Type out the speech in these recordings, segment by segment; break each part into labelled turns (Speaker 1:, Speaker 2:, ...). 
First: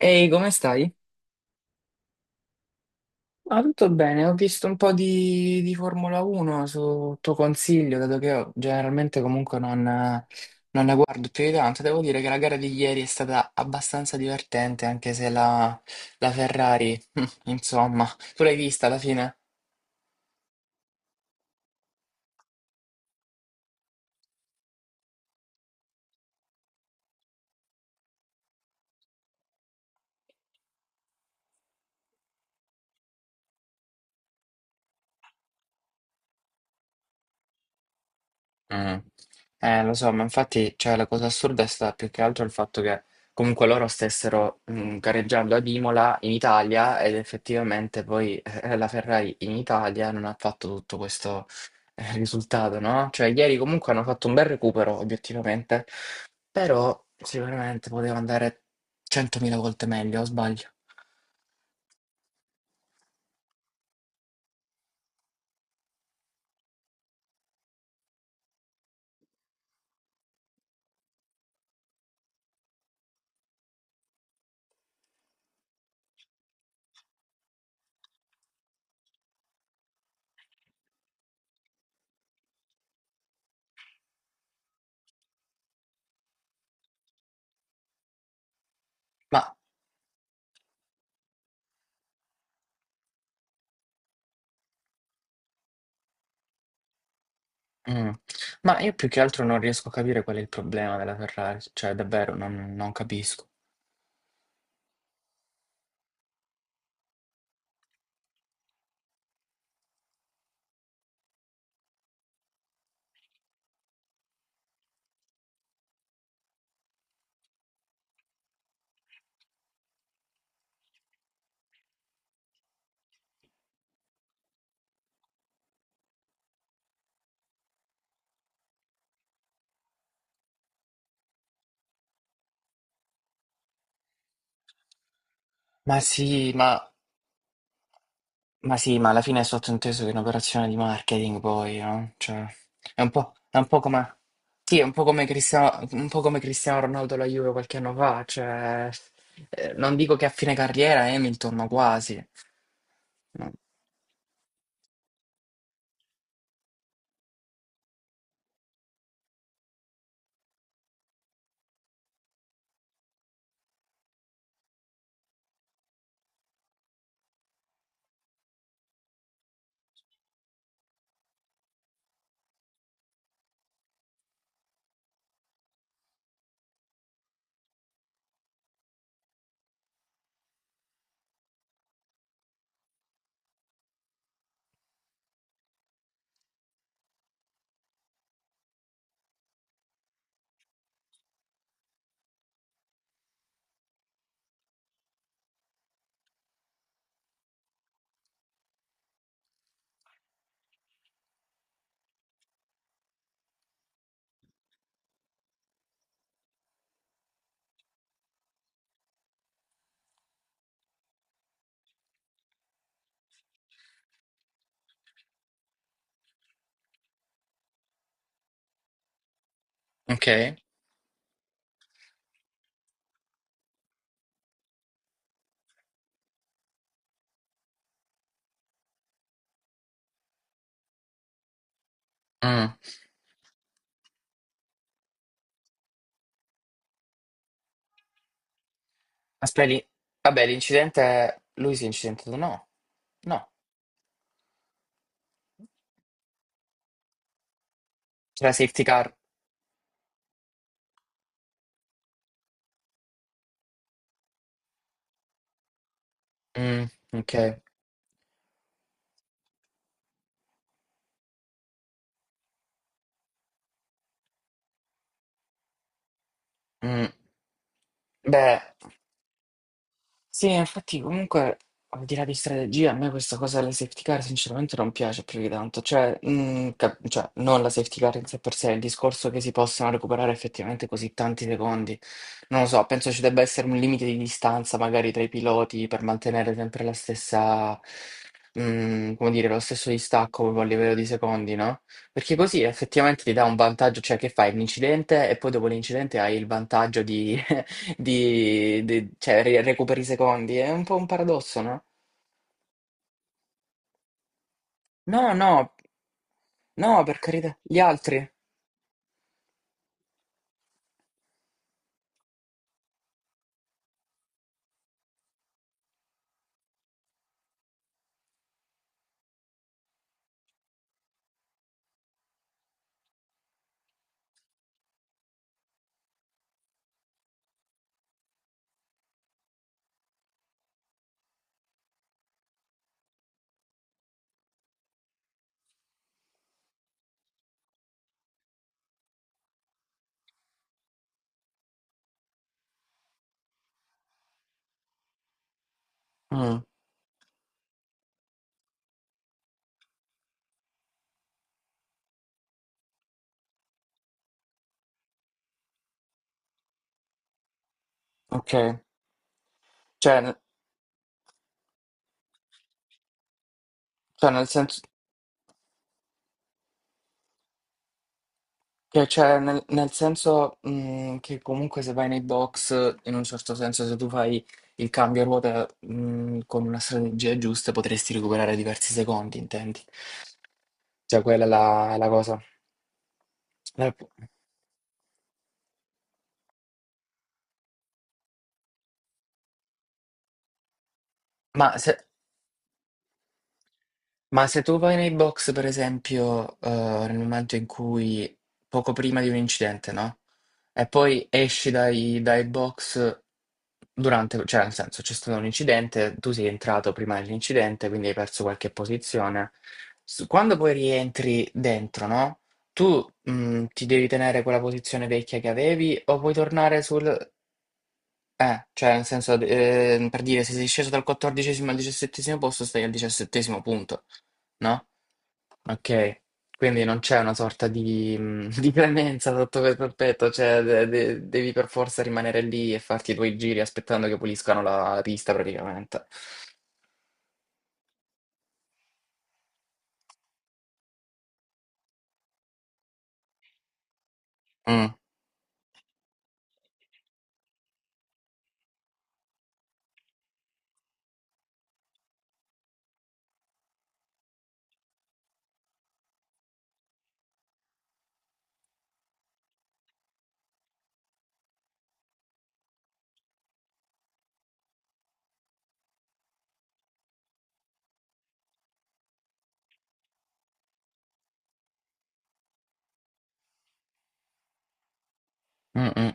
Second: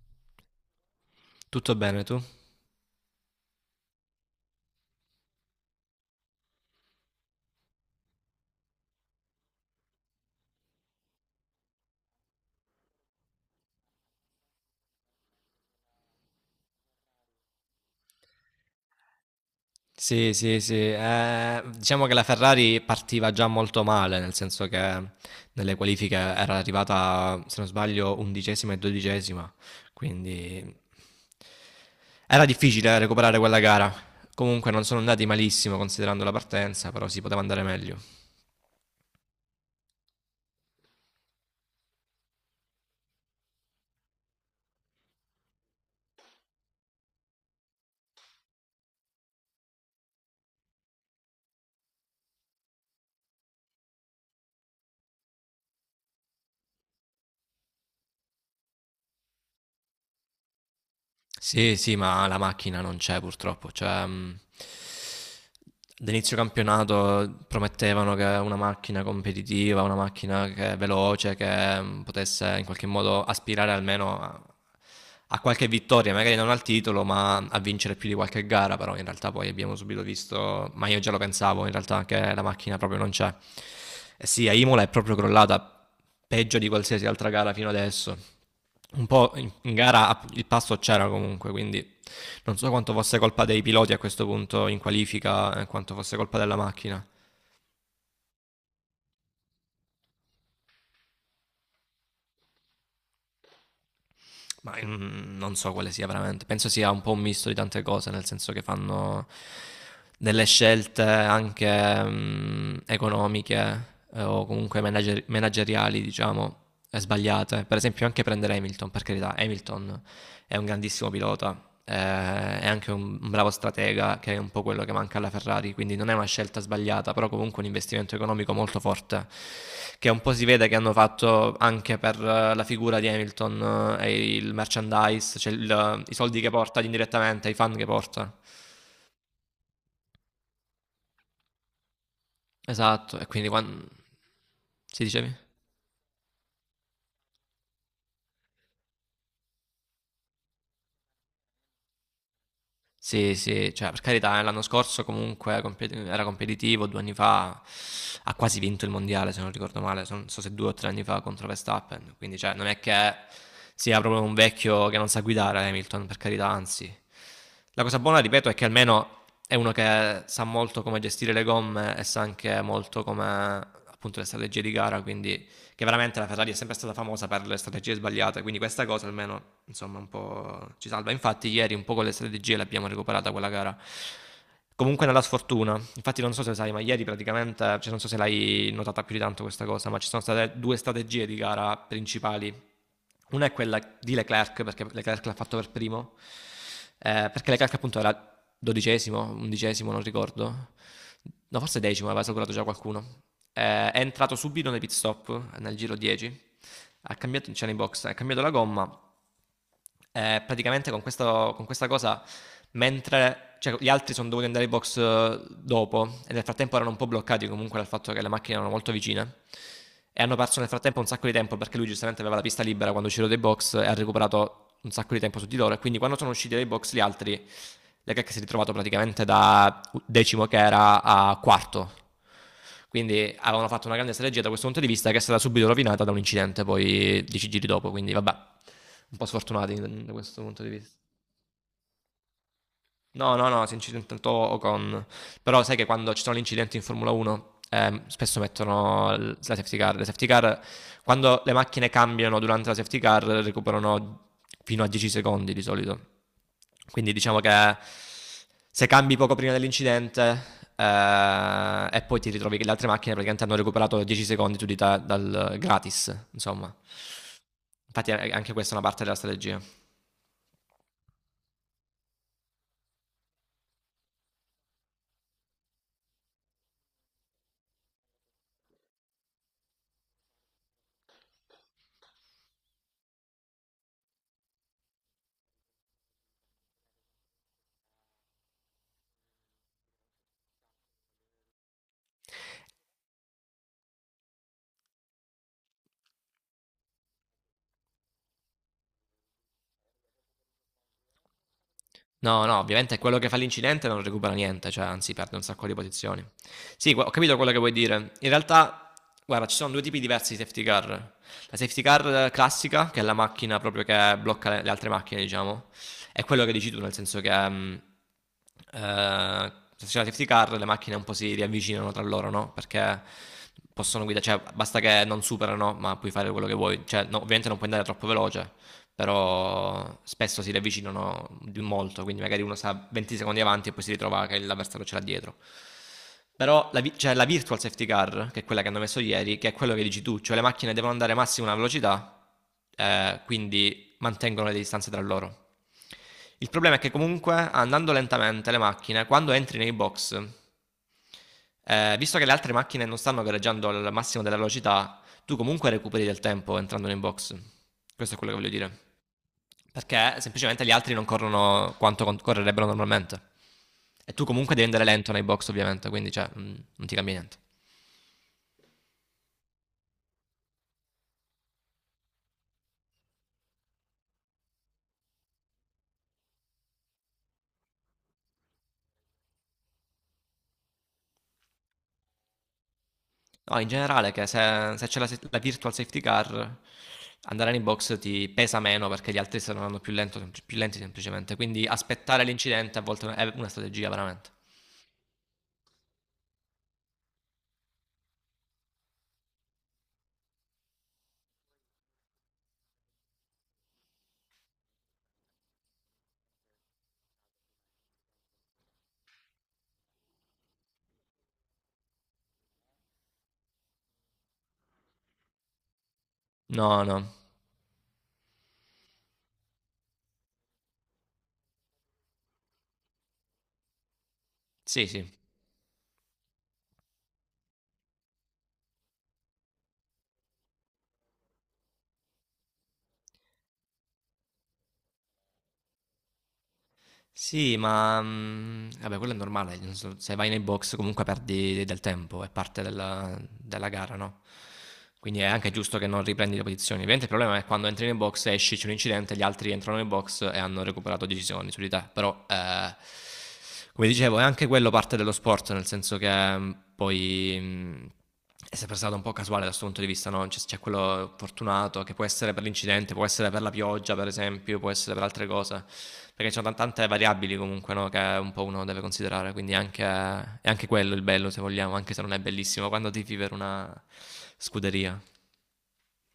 Speaker 1: Ehi, come stai?
Speaker 2: Tutto bene tu?
Speaker 1: Ah, tutto bene, ho visto un po' di Formula 1 su tuo consiglio, dato che io generalmente comunque non ne guardo più di tanto. Devo dire che la gara di ieri è stata abbastanza divertente, anche se la Ferrari, insomma, tu l'hai vista alla fine?
Speaker 2: Sì, sì, sì. Diciamo che la Ferrari partiva già molto male, nel senso che nelle qualifiche era arrivata, se non sbaglio, 11ª e 12ª, quindi era difficile recuperare quella gara. Comunque non sono andati malissimo considerando la partenza, però si poteva andare meglio.
Speaker 1: Mm. Lo so, ma infatti, cioè, la cosa assurda è stata più che altro il fatto che comunque loro stessero gareggiando ad Imola in Italia ed effettivamente poi la Ferrari in Italia non ha fatto tutto questo risultato, no? Cioè, ieri comunque hanno fatto un bel recupero, obiettivamente, però sicuramente poteva andare 100.000 volte meglio, o sbaglio.
Speaker 2: Sì, sì, ma la macchina non c'è purtroppo. Cioè, ad inizio campionato promettevano che una macchina competitiva, una macchina che è veloce, che potesse in qualche modo aspirare almeno a, a qualche vittoria, magari non al titolo, ma a vincere più di qualche gara. Però in realtà poi abbiamo subito visto, ma io già lo pensavo, in realtà che la macchina proprio non c'è. E sì, a Imola è proprio crollata peggio di qualsiasi altra gara fino adesso, un po'
Speaker 1: Ma,
Speaker 2: in gara il passo c'era comunque, quindi non so quanto fosse colpa dei piloti a questo punto in qualifica, quanto fosse colpa della macchina.
Speaker 1: mm, ma io più che altro non riesco a capire qual è il problema della Ferrari, cioè davvero non capisco.
Speaker 2: Ma non so quale sia veramente. Penso sia un po' un misto di tante cose, nel senso che fanno delle scelte anche economiche, o comunque manageriali, diciamo, sbagliate. Per esempio anche prendere Hamilton, per carità, Hamilton è un grandissimo pilota, è anche un bravo stratega, che è un po' quello che manca alla Ferrari, quindi non è una scelta sbagliata, però comunque un investimento economico molto forte, che un po' si vede che hanno fatto anche per, la figura di Hamilton, e il merchandise, cioè
Speaker 1: Ma
Speaker 2: i soldi che
Speaker 1: sì, ma,
Speaker 2: porta indirettamente, i fan che porta.
Speaker 1: ma sì, ma alla fine è sottointeso che è un'operazione di marketing poi, no? Cioè,
Speaker 2: Esatto, e quindi
Speaker 1: è un po'
Speaker 2: quando...
Speaker 1: come, sì, è un po'
Speaker 2: Si
Speaker 1: come
Speaker 2: dicevi?
Speaker 1: Cristiano, un po' come Cristiano Ronaldo alla Juve qualche anno fa, cioè, non dico che a fine carriera è Hamilton, ma quasi.
Speaker 2: Sì,
Speaker 1: No.
Speaker 2: sì, cioè per carità, l'anno scorso comunque era competitivo, 2 anni fa ha quasi vinto il mondiale, se non ricordo male, non so se 2 o 3 anni fa contro Verstappen, quindi cioè, non è che sia proprio un vecchio che non sa guidare Hamilton, per carità, anzi. La cosa buona, ripeto, è che almeno è uno che sa molto come gestire le gomme e sa anche molto come, appunto, le strategie di gara, quindi, che veramente la Ferrari è sempre stata famosa per le strategie sbagliate, quindi questa cosa almeno insomma un po' ci salva. Infatti ieri un po' con le strategie l'abbiamo recuperata quella gara. Comunque nella sfortuna, infatti non so se sai, ma ieri praticamente, cioè non so se l'hai notata più di tanto questa cosa, ma ci sono state due strategie di gara principali. Una è quella di Leclerc, perché Leclerc l'ha fatto per primo, perché le calche appunto era 12º, 11º, non ricordo, no forse 10º, aveva salvato già qualcuno. È entrato subito nei pit stop nel giro 10, ha cambiato, cioè nei box, ha cambiato la gomma. Praticamente con questa cosa, mentre, cioè, gli altri sono dovuti andare ai box, dopo, e nel frattempo erano un po' bloccati comunque dal fatto che le macchine erano molto vicine e hanno
Speaker 1: Ok?
Speaker 2: perso nel frattempo un sacco di tempo perché lui giustamente aveva la pista libera quando uscirò dai box e ha recuperato un sacco di tempo su di loro, e quindi quando sono usciti dai box gli altri, Leclerc si è ritrovato praticamente da 10º che era a quarto,
Speaker 1: Mm.
Speaker 2: quindi avevano fatto una grande strategia da questo punto di vista, che è stata subito rovinata da un incidente poi 10 giri dopo, quindi vabbè, un po' sfortunati
Speaker 1: Aspetti,
Speaker 2: da questo
Speaker 1: vabbè,
Speaker 2: punto di vista.
Speaker 1: l'incidente, lui si è incidentato, no?
Speaker 2: No, no,
Speaker 1: No,
Speaker 2: no, si è incidentato Ocon. Però sai che quando ci sono gli incidenti in Formula 1, spesso
Speaker 1: c'era la safety car.
Speaker 2: mettono la safety car. Le safety car, quando le macchine cambiano durante la safety car, recuperano fino a 10 secondi di solito.
Speaker 1: Mm,
Speaker 2: Quindi
Speaker 1: ok.
Speaker 2: diciamo che se cambi poco prima dell'incidente, e poi ti ritrovi che le altre macchine praticamente hanno recuperato 10 secondi, tu di dal gratis, insomma.
Speaker 1: Mm.
Speaker 2: Infatti, anche
Speaker 1: Beh.
Speaker 2: questa è una parte della strategia.
Speaker 1: Sì, infatti comunque al di là di strategia, a me questa cosa delle safety car sinceramente non piace più di tanto, cioè, cioè, non la safety car in sé per sé, il discorso che si possano recuperare effettivamente così tanti secondi, non lo so, penso ci debba essere un limite di distanza magari tra i piloti per mantenere sempre la stessa, come dire, lo stesso distacco proprio a livello di secondi, no? Perché così effettivamente ti dà un vantaggio, cioè che fai l'incidente e poi dopo l'incidente hai il vantaggio cioè, recuperi i secondi. È un po' un paradosso, no?
Speaker 2: No, no, ovviamente quello che fa l'incidente non recupera niente, cioè anzi
Speaker 1: No,
Speaker 2: perde un sacco
Speaker 1: no,
Speaker 2: di posizioni. Sì,
Speaker 1: no,
Speaker 2: ho
Speaker 1: per
Speaker 2: capito quello
Speaker 1: carità,
Speaker 2: che vuoi
Speaker 1: gli
Speaker 2: dire. In
Speaker 1: altri.
Speaker 2: realtà, guarda, ci sono due tipi diversi di safety car. La safety car classica, che è la macchina proprio che blocca le altre macchine, diciamo, è quello che dici tu, nel senso che, se c'è la safety car le macchine un po' si riavvicinano tra loro, no? Perché possono guidare, cioè basta che non superano, ma puoi fare quello che vuoi. Cioè, no, ovviamente non puoi andare troppo veloce, però spesso si riavvicinano di molto, quindi magari uno sta 20 secondi avanti e poi si ritrova che l'avversario ce l'ha dietro. Però c'è la virtual safety car, che è quella che hanno messo ieri, che è quello che dici tu, cioè le macchine devono andare massimo a una velocità, quindi mantengono le distanze tra loro. Il
Speaker 1: Mm,
Speaker 2: problema è che comunque, andando lentamente le macchine, quando entri nei box, visto che le altre macchine non stanno gareggiando al massimo della velocità, tu comunque recuperi del tempo entrando nei box. Questo è quello che voglio
Speaker 1: ok.
Speaker 2: dire. Perché
Speaker 1: Cioè,
Speaker 2: semplicemente gli altri non corrono quanto correrebbero normalmente. E tu
Speaker 1: cioè, nel
Speaker 2: comunque devi
Speaker 1: senso,
Speaker 2: andare lento nei box, ovviamente, quindi, cioè, non ti cambia niente.
Speaker 1: cioè, nel senso, che comunque se vai nei box, in un certo senso, se tu fai il cambio a ruota, con una strategia giusta, potresti recuperare diversi secondi, intendi? Cioè, quella è la cosa.
Speaker 2: No, in
Speaker 1: La-
Speaker 2: generale, che se c'è la, la virtual safety car, andare nei box ti pesa meno perché gli altri stanno andando più lenti semplicemente. Quindi
Speaker 1: Ma se,
Speaker 2: aspettare l'incidente a volte è una strategia veramente.
Speaker 1: Ma se tu vai nei box, per esempio, nel momento in cui, poco prima di un incidente, no? E poi esci dai box durante, cioè nel senso c'è stato un incidente, tu sei entrato prima dell'incidente, quindi hai perso qualche posizione. Quando poi rientri dentro, no? Tu ti devi tenere quella posizione vecchia che avevi o puoi tornare
Speaker 2: No, no.
Speaker 1: sul... cioè nel senso, per dire, se sei sceso dal quattordicesimo al diciassettesimo posto, stai al diciassettesimo punto,
Speaker 2: Sì,
Speaker 1: no?
Speaker 2: sì.
Speaker 1: Ok, quindi non c'è una sorta di, di clemenza sotto questo aspetto, cioè devi per forza rimanere lì e farti i tuoi giri aspettando che puliscano la pista praticamente.
Speaker 2: Sì, ma vabbè, quello è normale. Nel senso, se vai nei box comunque perdi del tempo, è parte della gara, no?
Speaker 1: Mm,
Speaker 2: Quindi è anche giusto che non riprendi le posizioni. Ovviamente il problema è quando entri nei box, esci, c'è un incidente, gli altri entrano nei box e hanno recuperato decisioni su di te. Però, come dicevo, è anche quello parte dello sport, nel senso che, poi è sempre stato un po' casuale da questo punto di vista, no? C'è quello fortunato, che può essere per l'incidente, può essere per la pioggia, per esempio, può essere per altre cose, perché ci sono tante variabili comunque, no? Che un po' uno deve considerare, quindi è anche quello il bello, se vogliamo, anche se non è bellissimo, quando tifi per una scuderia.
Speaker 1: mm, mm.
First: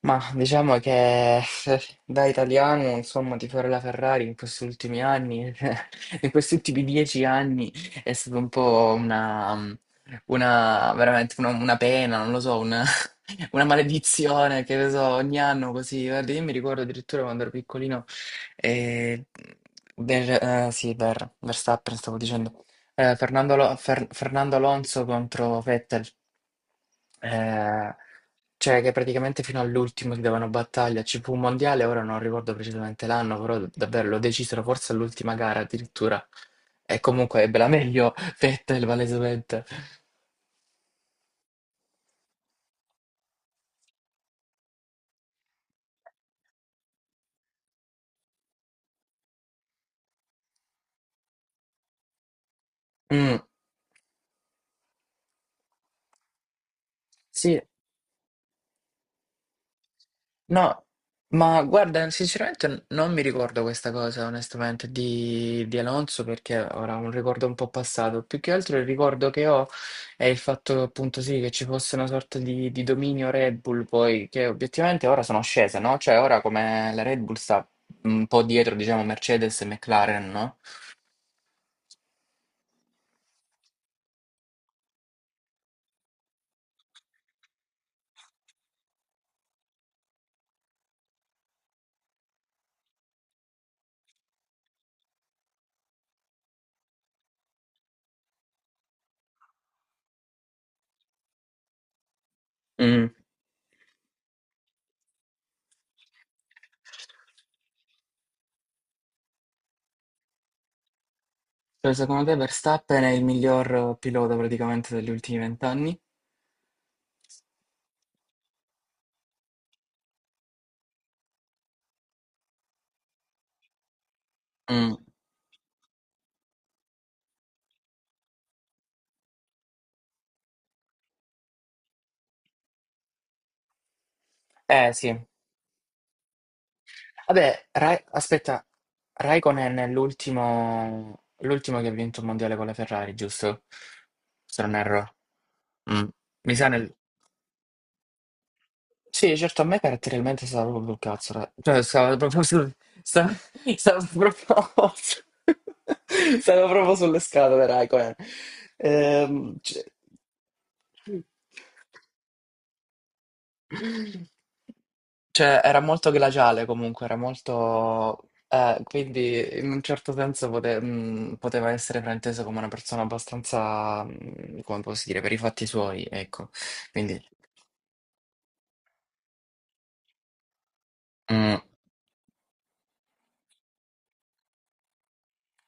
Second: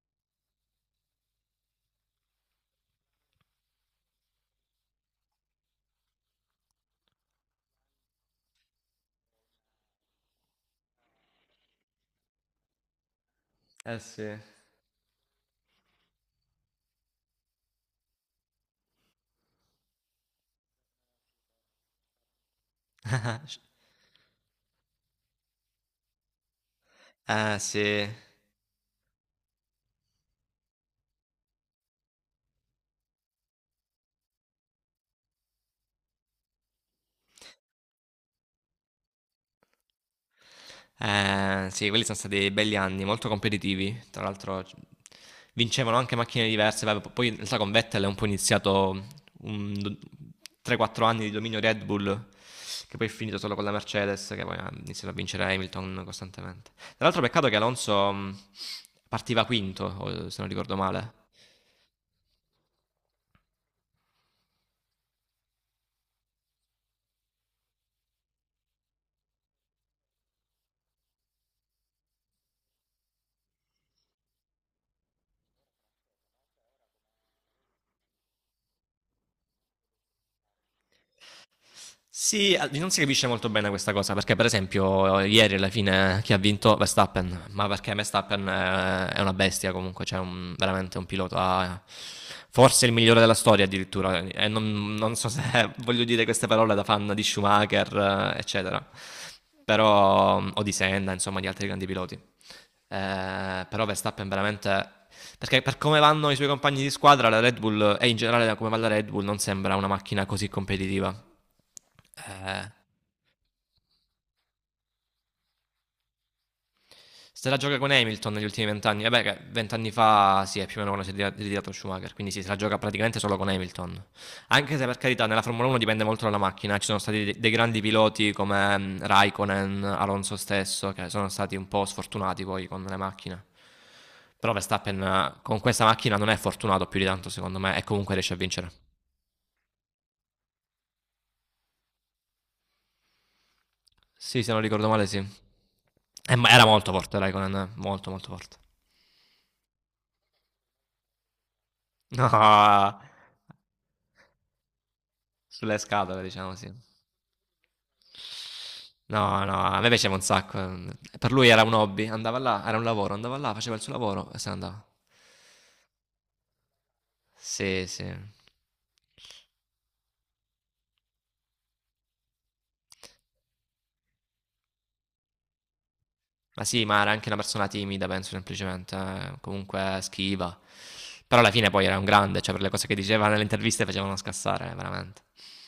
Speaker 1: Ma diciamo che da italiano, insomma, tifare la Ferrari in questi ultimi anni, in questi ultimi dieci anni è stato un po' una veramente una pena, non lo so, una, una
Speaker 2: Eh sì.
Speaker 1: maledizione che ne so, ogni anno così. Guarda, io mi ricordo addirittura quando ero piccolino, eh, sì, Verstappen stavo dicendo, Fernando, Fernando Alonso contro Vettel.
Speaker 2: Eh
Speaker 1: Ehm,
Speaker 2: sì.
Speaker 1: cioè che praticamente fino all'ultimo si davano battaglia. Ci fu un mondiale, ora non ricordo precisamente l'anno, però davvero lo decisero forse all'ultima gara addirittura. E comunque ebbe la meglio Vettel, palesemente.
Speaker 2: Sì, quelli sono stati belli anni, molto competitivi. Tra l'altro vincevano anche macchine diverse. Vabbè, poi in realtà con Vettel è un po' iniziato un do- 3-4 anni di dominio Red Bull, che poi è
Speaker 1: Mm,
Speaker 2: finito solo con la Mercedes, che poi ha iniziato a vincere Hamilton costantemente. Tra l'altro peccato che
Speaker 1: sì.
Speaker 2: Alonso partiva quinto, se non ricordo
Speaker 1: No,
Speaker 2: male.
Speaker 1: ma guarda, sinceramente non mi ricordo questa cosa, onestamente, di Alonso, perché ora ho un ricordo un po' passato. Più che altro il ricordo che ho è il fatto, appunto, sì, che ci fosse una sorta di dominio Red Bull, poi, che obiettivamente ora sono scese, no? Cioè, ora come la Red Bull sta un po' dietro, diciamo, Mercedes e McLaren, no?
Speaker 2: Sì, non si capisce molto bene questa cosa, perché per esempio ieri alla fine chi ha vinto Verstappen, ma perché Verstappen, è una bestia comunque, cioè veramente un pilota, forse il migliore della storia addirittura, e non so se voglio dire queste parole da fan di Schumacher, eccetera, però o di Senna, insomma di altri grandi piloti.
Speaker 1: Mm.
Speaker 2: Però Verstappen veramente. Perché per come vanno i suoi compagni di squadra, la Red Bull e in generale da come va la Red Bull, non sembra una macchina così competitiva.
Speaker 1: Cioè, secondo te
Speaker 2: Eh,
Speaker 1: Verstappen è il miglior pilota praticamente degli ultimi vent'anni?
Speaker 2: se la gioca con Hamilton negli ultimi vent'anni, vabbè, che vent'anni fa sì, è più o meno quando si è ritirato Schumacher, quindi sì, se la gioca praticamente solo con Hamilton. Anche se
Speaker 1: Mm.
Speaker 2: per carità nella Formula 1 dipende molto dalla macchina, ci sono stati dei grandi piloti come Raikkonen, Alonso stesso, che sono stati un po' sfortunati poi con le macchine. Però
Speaker 1: Eh
Speaker 2: Verstappen,
Speaker 1: sì,
Speaker 2: con questa macchina non è fortunato più di tanto, secondo
Speaker 1: vabbè,
Speaker 2: me, e comunque riesce a
Speaker 1: Aspetta,
Speaker 2: vincere.
Speaker 1: Raikkonen è l'ultimo che ha vinto il mondiale con la Ferrari, giusto?
Speaker 2: Sì, se
Speaker 1: Se
Speaker 2: non
Speaker 1: non
Speaker 2: ricordo male,
Speaker 1: erro.
Speaker 2: sì.
Speaker 1: Mm.
Speaker 2: Ma
Speaker 1: Mi
Speaker 2: era
Speaker 1: sa
Speaker 2: molto
Speaker 1: nel...
Speaker 2: forte Raikkonen, molto molto forte.
Speaker 1: Sì, certo, a me caratterialmente stava proprio sul cazzo, cioè stava
Speaker 2: No,
Speaker 1: proprio sul... sta- Stava, proprio...
Speaker 2: sulle scatole, diciamo,
Speaker 1: stava
Speaker 2: sì.
Speaker 1: proprio sulle scatole Raikkonen.
Speaker 2: No, no,
Speaker 1: Ehm,
Speaker 2: a
Speaker 1: cioè-
Speaker 2: me piaceva un sacco. Per lui era un hobby, andava là, era un lavoro, andava là, faceva il suo lavoro e se ne andava.
Speaker 1: Cioè, era molto glaciale comunque, era
Speaker 2: Sì, sì.
Speaker 1: molto... quindi in un certo senso poteva essere frainteso come una persona abbastanza, come posso dire, per i fatti suoi, ecco.
Speaker 2: Ma sì, ma era
Speaker 1: Quindi,
Speaker 2: anche una persona timida, penso semplicemente, comunque schiva. Però alla
Speaker 1: mm,
Speaker 2: fine poi era un grande, cioè per le cose che diceva nelle interviste facevano scassare, veramente.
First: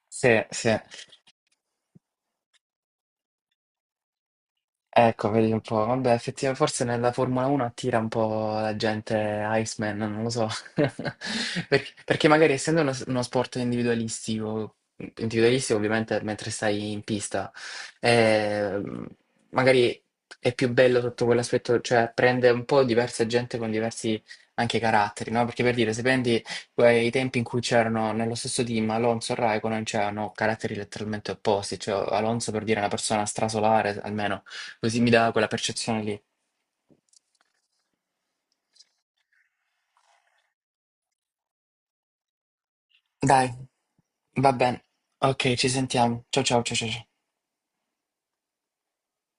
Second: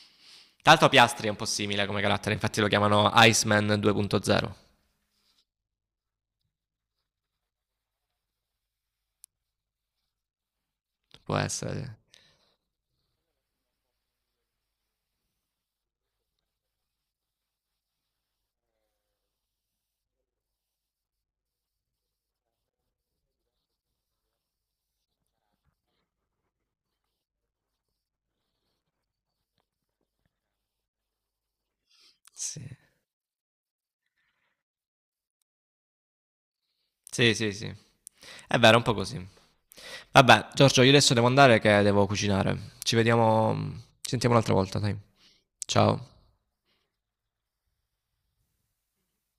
Speaker 1: sì, sì.
Speaker 2: Tra l'altro Piastri è un po' simile come carattere, infatti lo chiamano Iceman 2.0.
Speaker 1: Ecco, vedi un po', vabbè, effettivamente forse nella Formula 1 attira un po' la gente Iceman, non lo so,
Speaker 2: Può
Speaker 1: perché,
Speaker 2: essere,
Speaker 1: perché magari essendo uno sport individualistico, individualistico ovviamente mentre stai in pista, eh, magari è più bello sotto quell'aspetto, cioè prende un po' diversa gente con diversi anche caratteri, no? Perché per dire, se prendi i tempi in cui c'erano nello stesso team Alonso e Raikkonen, c'erano caratteri letteralmente opposti, cioè Alonso
Speaker 2: sì.
Speaker 1: per dire è una persona strasolare, almeno. Così mi dà quella percezione lì.
Speaker 2: Sì, sì, sì, sì. È vero, è un po' così. Vabbè, Giorgio, io adesso devo andare che devo cucinare. Ci
Speaker 1: Dai,
Speaker 2: vediamo, ci sentiamo
Speaker 1: va
Speaker 2: un'altra volta,
Speaker 1: bene.
Speaker 2: dai.
Speaker 1: Ok, ci
Speaker 2: Ciao.
Speaker 1: sentiamo. Ciao ciao ciao ciao. Ciao.